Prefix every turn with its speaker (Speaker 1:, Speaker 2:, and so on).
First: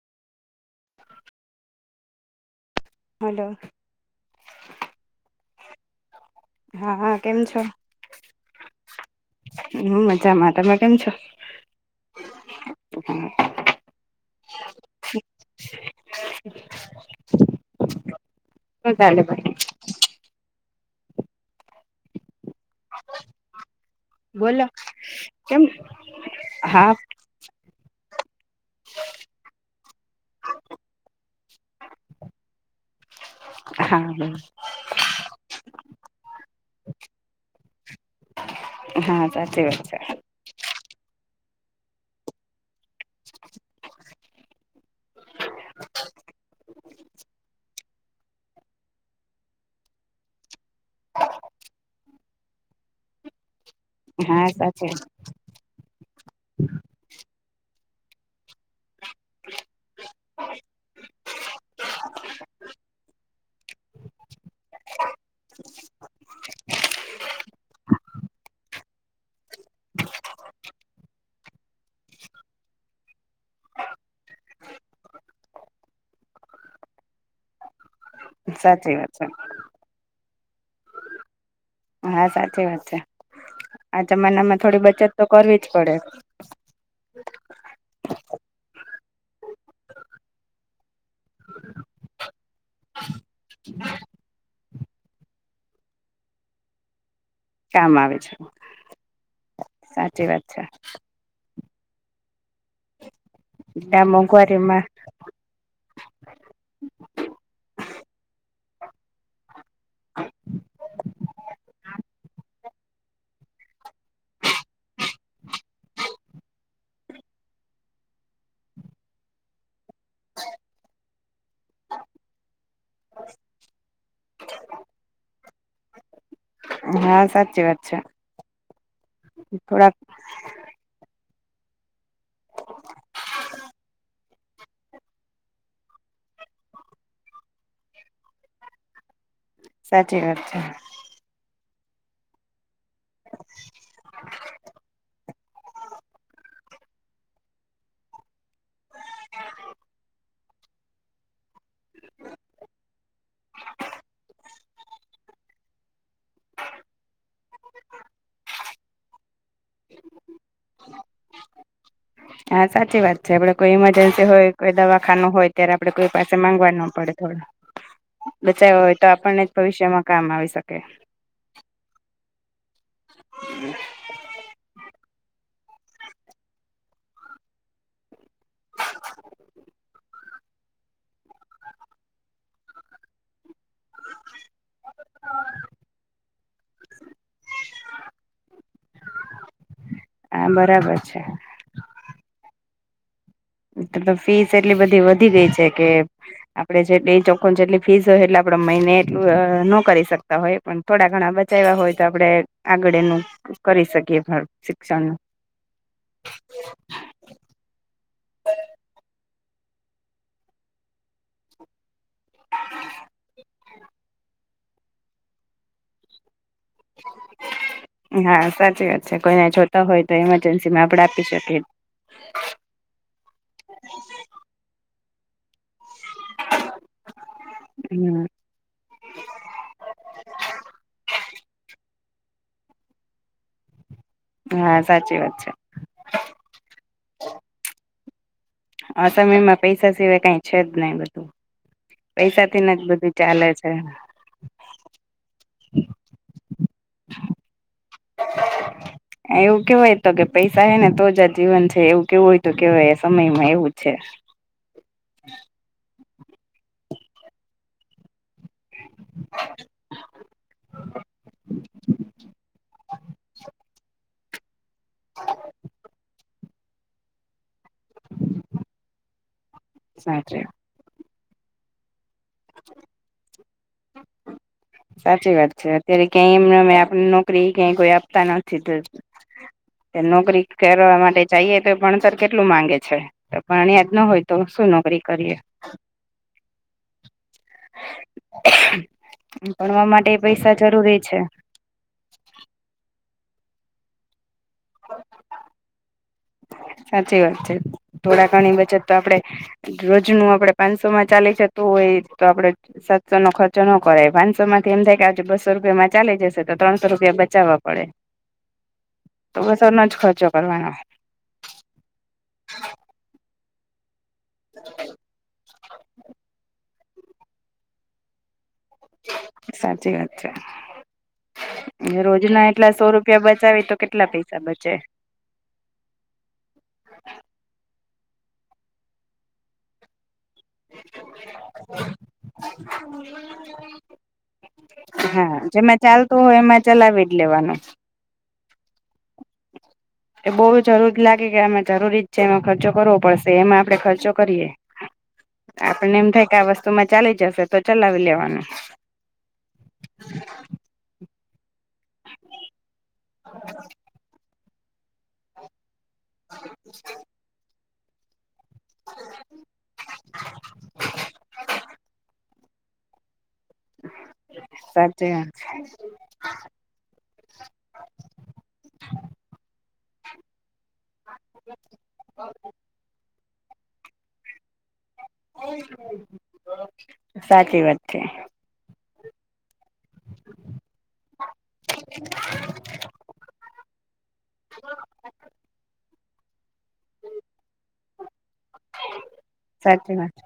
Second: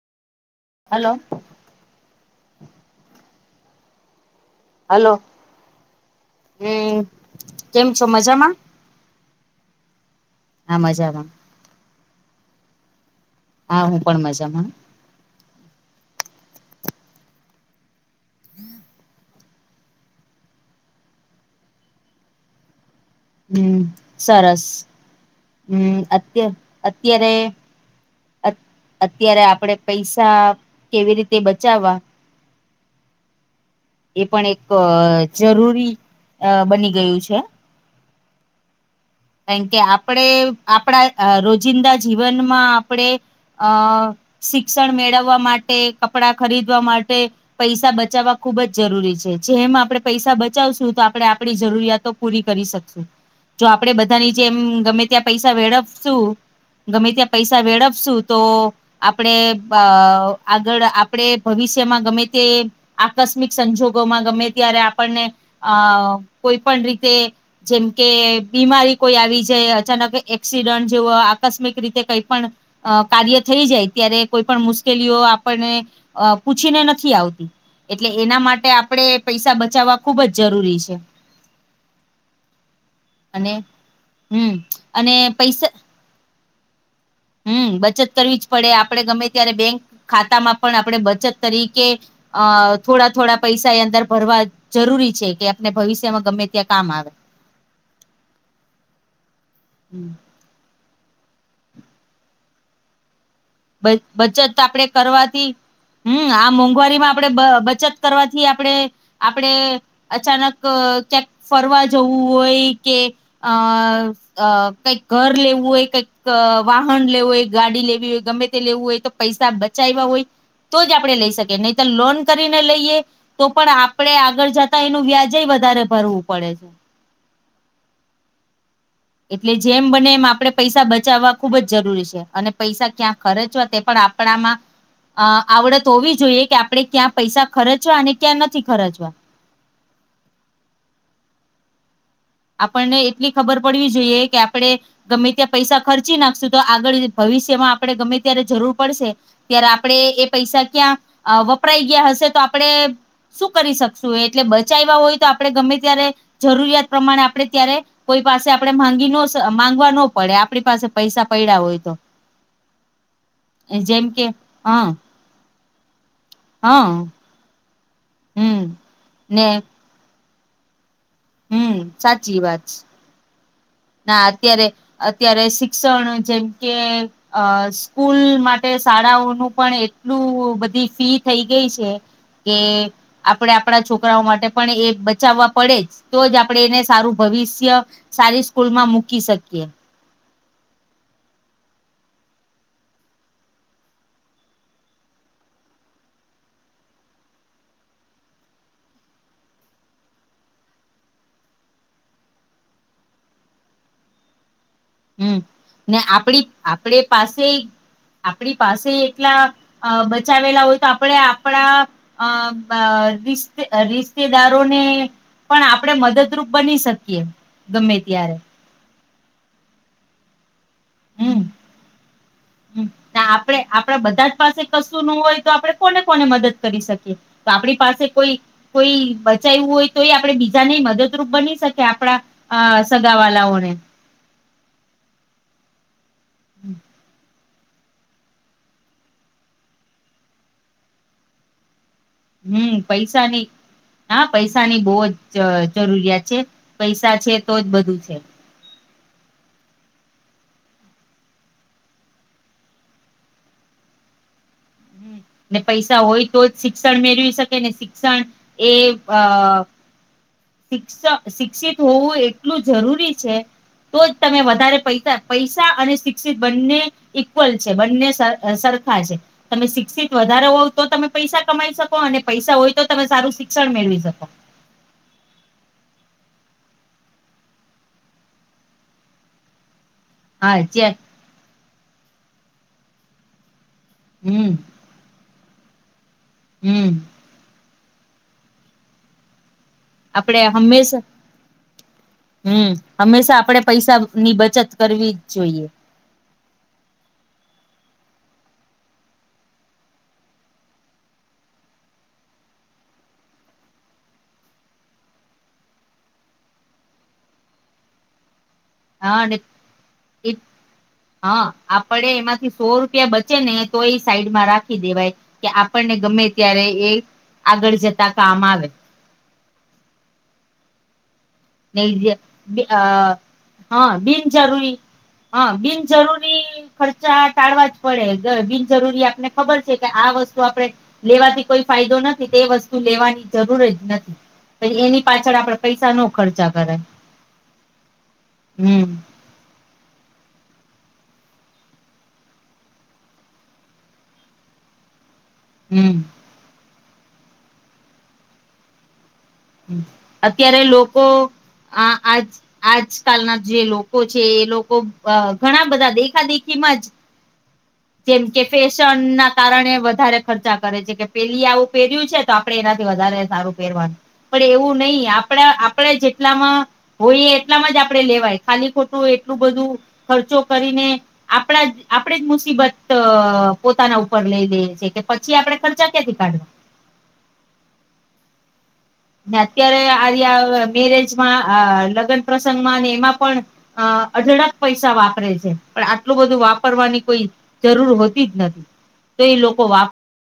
Speaker 1: Hello
Speaker 2: hello
Speaker 1: hello! હમ કેમ છો મજામાં?
Speaker 2: હ મજામાં તમે
Speaker 1: હા
Speaker 2: કેમ છો?
Speaker 1: મજામાં હા હું પણ મજામાં.
Speaker 2: શું ચાલે ભાઈ? હ
Speaker 1: હમ, સરસ
Speaker 2: કેમ
Speaker 1: હમ અત
Speaker 2: હા
Speaker 1: અત્યારે અત્યારે આપણે પૈસા કેવી રીતે બચાવવા? એ
Speaker 2: હા
Speaker 1: પણ એક જરૂરી બની ગયું છે.
Speaker 2: હા!
Speaker 1: કારણ
Speaker 2: સાચી
Speaker 1: કે
Speaker 2: વાત છે
Speaker 1: આપણે આપણા રોજિંદા જીવનમાં આપણે અ શિક્ષણ મેળવવા માટે, કપડા ખરીદવા માટે, પૈસા બચાવવા ખુબ જ જરૂરી છે. જેમ આપણે પૈસા બચાવશું, તો આપણે આપણી જરૂરિયાતો પૂરી કરી શકશું. આપણે બધાની
Speaker 2: હા
Speaker 1: જેમ
Speaker 2: સાચી
Speaker 1: ગમે ત્યા પૈસા વેડવશું, ગમે ત્યાં પૈસા વેડપશું તો, આપણે આગળ આપણે ભવિષ્યમાં ગમે તે આકસ્મિક સંજોગોમાં ગમે ત્યારે આપણને અ કોઈ પણ રીતે જેમ કે બીમારી કોઈ આવી જાય, અચાનક એક્સિડન્ટ જેવો આકસ્મિક રીતે કઈ પણ અ કાર્ય થઈ જાય ત્યારે કોઈ પણ મુશ્કેલીઓ આપણને અ પૂછીને નથી આવતી. એટલે એના માટે
Speaker 2: સાચી વાત
Speaker 1: આપડણે
Speaker 2: છે
Speaker 1: પૈસા બચાવવા ખુબ જ જરૂરી છે.
Speaker 2: હા સાચી વાત છે.
Speaker 1: અને
Speaker 2: આ જમાના
Speaker 1: હમ
Speaker 2: માં થોડી બચત
Speaker 1: અને
Speaker 2: તો
Speaker 1: પૈસા
Speaker 2: કરવી જ પડે.
Speaker 1: હમ બચત કરવી જ પડે, આપડે ગમે ત્યારે બેંક ખાતા માં પણ આપડે બચત તરીકે અ થોડા થોડા પૈસા એ અંદર ભરવા જરૂરી છે કે આપને ભવિષ્યમાં ગમે ત્યાં કામ આવે.
Speaker 2: કામ આવી છે.
Speaker 1: હમ
Speaker 2: સાચી વાત છે.
Speaker 1: બ
Speaker 2: ત્યાં
Speaker 1: બચત
Speaker 2: મોંઘવારીમાં
Speaker 1: આપડે કરવાથી હમ આ મોંઘવારી માં આપડે બચત કરવાથી આપડે આપડે અચાનક ક્યાંક ફરવા જવું હોય કે, અ અ કંઈક ઘર લેવું હોય, કઈક વાહન લેવું હોય, ગાડી લેવી હોય, ગમે લેવું હોય તો પૈસા બચાવવા હોય તો જ આપડે લઈ શકીએ. નહી તો લોન કરીને- [unintelligible] લઈએ તો પણ આપણે આગળ જતા એનું વ્યાજ વધારે ભરવું પડે છે
Speaker 2: હા સાચી વાત છે.
Speaker 1: એટલે જેમ
Speaker 2: થોડાક
Speaker 1: બને એમ આપડે પૈસા બચાવવા ખુબ જ જરૂરી છે. અને પૈસા ક્યાં ખર્ચવા તે પણ આપણામાં આવડત હોવી જોઈએ કે, આપણે ક્યાં પૈસા ખર્ચવા અને ક્યાં નથી ખર્ચવા
Speaker 2: સાચી વાત છે.
Speaker 1: આપણને એટલી ખબર પડવી જોઈએ કે આપડણે ગમે ત્યા પૈસા ખર્ચી નાખશું તો, આગળ ભવિષ્યમાં આપડણે ગમે ત્યારે જરૂર પડશે ત્યારે આપણે એ પૈસા ક્યાં વપરાઈ ગયા હશે તો આપણે શું કરી શકશું? એટલે બચાવ્યા હોય તો, આપણે ગમે ત્યારે જરૂરિયાત પ્રમાણે, આપણે ત્યારે કોઈ પાસે આપણે માંગી ન માંગવા ન પડે આપણી પાસે પૈસા પડ્યા હોય તો.
Speaker 2: હા સાચી વાત છે. આપડે કોઈ
Speaker 1: જેમ
Speaker 2: ઈમરજન્સી
Speaker 1: કે
Speaker 2: હોય, કોઈ
Speaker 1: હા
Speaker 2: દવાખાનું હોય અ્યારે આપડે કોઈ પાસે માંગવા
Speaker 1: હા
Speaker 2: ન પડે થોડો
Speaker 1: હમ
Speaker 2: બચાવ હોય તો આપણને
Speaker 1: ને
Speaker 2: જ ભવિષ્યમા કામ આવી શકે
Speaker 1: હમ સાચી વાત છે.
Speaker 2: હમ્મ
Speaker 1: ના અત્યારે અત્યારે શિક્ષણ જેમ કે અ સ્કૂલ માટે શાળાઓનું પણ એટલું બધી ફી થઈ ગઈ છે. કે આપણેે આપણા છોકરાઓ માટે પણ એ બચાવવા પડે જ તો જ આપણેે એને સારુ ભવિષ્ય સારી સ્કૂલમાં મૂકી શકીએ
Speaker 2: હા બરાબર છે. તો તો ફીસ એટલી બધી વધી ગઈ છે, કે આપણે જેટલી ચોખણ જેટલી ફીસ હોય, એટલે આપડે મહિને એટલુ ન કરી શકતા હોય પણ થોડા ઘણા બચાવ્યા હોય તો આપણે આગળ એનું કરી શકીએ શિક્ષણનું
Speaker 1: હમ ને આપડી આપડ પાસે આપડી પાસે એટલા અ બચાવેલા હોય, તો આપણે આપણા અ રિશતેદાર પણ આપણે મદદરૂપ બની શકીએ ગમે ત્યારે
Speaker 2: હા સાચી વાત છે કોઈને જોતા હોય તો ઇમરજન્સી માં આપડે આપી
Speaker 1: હમ
Speaker 2: શકીએ.
Speaker 1: હમ આપડે આપડે બધા જ પાસે કશું ન હોય તો આપડે કોને કોને મદદ કરી શકીએ તો આપણી પાસે કોઈ
Speaker 2: હમ
Speaker 1: કોઈ બચાવવુ હોય, તો એ આપડે બીજાને મદદરૂપ બની શકે આપડા હ સગાંવહાલાં ઓને
Speaker 2: હા સાચી વાત છે.
Speaker 1: હમ [unintelligible]
Speaker 2: આ સમયમાં પૈસા સિવાય કઈ છેજ, નહી. પૈસા
Speaker 1: હમ
Speaker 2: થીને જ બધુ
Speaker 1: પૈસાની
Speaker 2: ચાલે છે.
Speaker 1: હા પૈસાની બહુ જ જરૂરિયાત છે, પૈસા છે તો જ બધુ છે. હ [unintelligible]
Speaker 2: એવુ કેવાય તો કે પૈસા હે ને તો જ જીવન છે એવું કેવુ હોય, તો કેવાય સમયમાં એવુ છે.
Speaker 1: હ ને પૈસા હોય તો જ શિક્ષણ મેળવી શકે ને શિક્ષણ એ અ શિક્ષ શિક્ષિત હોવુ એટલુ જરૂરી છે, તો જ તમે વધારે પૈસા પૈસા અને શિક્ષિત બને ઈક્વલ છે, બને સરખા છે. તમે શિક્ષિત
Speaker 2: સાચે
Speaker 1: વધારો હોવ, તો તમે પૈસા કમાઈ શકો અને પૈસા હોય તો તમે સરુ શિક્ષણ મેળવી શકો
Speaker 2: સાચી વાત છે, અત્યારે ક્યાંય એમ અ આપ નોકરી ક્યાંય કોઈ આપતા નથી. તે નોકરી
Speaker 1: હા જે
Speaker 2: કરવા માટે જઈએ તો ભણતર કેટલુ માંગે છે. પાણી યાદ ના હોય, તો
Speaker 1: હમ
Speaker 2: સુું નોકરી કરીએ
Speaker 1: હમ્મ
Speaker 2: ભણવા માટે
Speaker 1: આપડે
Speaker 2: પૈસા જરૂરી
Speaker 1: હંમેશા
Speaker 2: છે.
Speaker 1: હમ હંમેશા આપણેે પૈસા ની બચત કરવી જ જોઈએ.
Speaker 2: સાચી વાત છે, થોડા ઘણી બચત તો આપડે રોજ ન આપડે પાંચસોમા ચાલે છે, તો હોય તો આપડે સાતસો નો ખર્ચો ન કરાય પાંચસો માંથી એમ થાય કે બસો રૂપિયામાં ચાલી જશે, તો ત્રણસો રૂપિયા બચાવવા પડે
Speaker 1: [inaudible] હા ને
Speaker 2: તો બસો નો જ ખર્ચો કરવાનો
Speaker 1: હા આપ પડે એમાંથી સો રૂપિયા બચે ને તો એ સાઈડમા રાખી દેવાય કે આપણને ગમે ત્યારે એ આગળ જતા કામ આવે
Speaker 2: સાચી વાત છે.
Speaker 1: ને
Speaker 2: રોજના
Speaker 1: બી
Speaker 2: એટલા
Speaker 1: અ
Speaker 2: સો રૂપિયા બચાવી તો
Speaker 1: હા
Speaker 2: કેટલા પૈસા
Speaker 1: બિનજરૂરી
Speaker 2: બચે
Speaker 1: હા બિન જરૂરી ખર્ચા ટાળવા જ પડે અ બિનજરૂરી આપને ખબર છે કે આ વસ્તુ તો આપણે લેવાથી કોઈ ફાયદો નથી તે વસ્તુ લેવાની જરૂર જ નથી. પછી એની પાછળ
Speaker 2: હા
Speaker 1: આપડા
Speaker 2: જેમાં
Speaker 1: પૈસા નો
Speaker 2: ચાલતું હોય
Speaker 1: ખર્ચા
Speaker 2: એમાં
Speaker 1: કરે
Speaker 2: ચલાવી જ લેવાનું
Speaker 1: હમ.
Speaker 2: એ બહુ જરૂરી લાગે કે આમાં જરૂરી જ છે એમાં ખર્ચો કરવો પડશે એમાં આપડે ખર્ચો કરીએ.
Speaker 1: હ [unintelligible]
Speaker 2: આપને એમ થાય કે આ વસ્તુમાં ચાલી જશે તો ચલાવી લેવાનું
Speaker 1: તે લોકો આ આજ આજકાલના જે લોકો છે. કે એ લોકો અ ઘણા બધા દેખાદેખી માંજ જેમ કે ફેશન ના કારણે વધારે ખર્ચા કરે છે કે પેલી આવું પહેર્યું છે. તો આપણે એનાથી વધારે સારું પહેરવાનું પણ એવું નહી
Speaker 2: સાચી વાત
Speaker 1: આપણા આપણે જેટલામાં હોય એ એટલામાં જ આપડે લેવાય ખાલી ખોટું એટલું બધું ખર્ચો કરીને આપણા જ આપણેે જ મુસીબત પોતાના ઉપર લઈ લઈએ છે કે. પછી આપડે ખર્ચા ક્યાંથી કાઢી.
Speaker 2: સાચી વાત છે.
Speaker 1: અત્યારે આવીયા અ મેરેજમાં અ લગ્ન પ્રસંગમાં એમાં પણ અ અઢડક પૈસા વાપરે છે પણ એટલું બધું વાપરવાની કોઈ જરૂર હોતી જ નથી તો એ લોકો વાપ
Speaker 2: સાચી વાત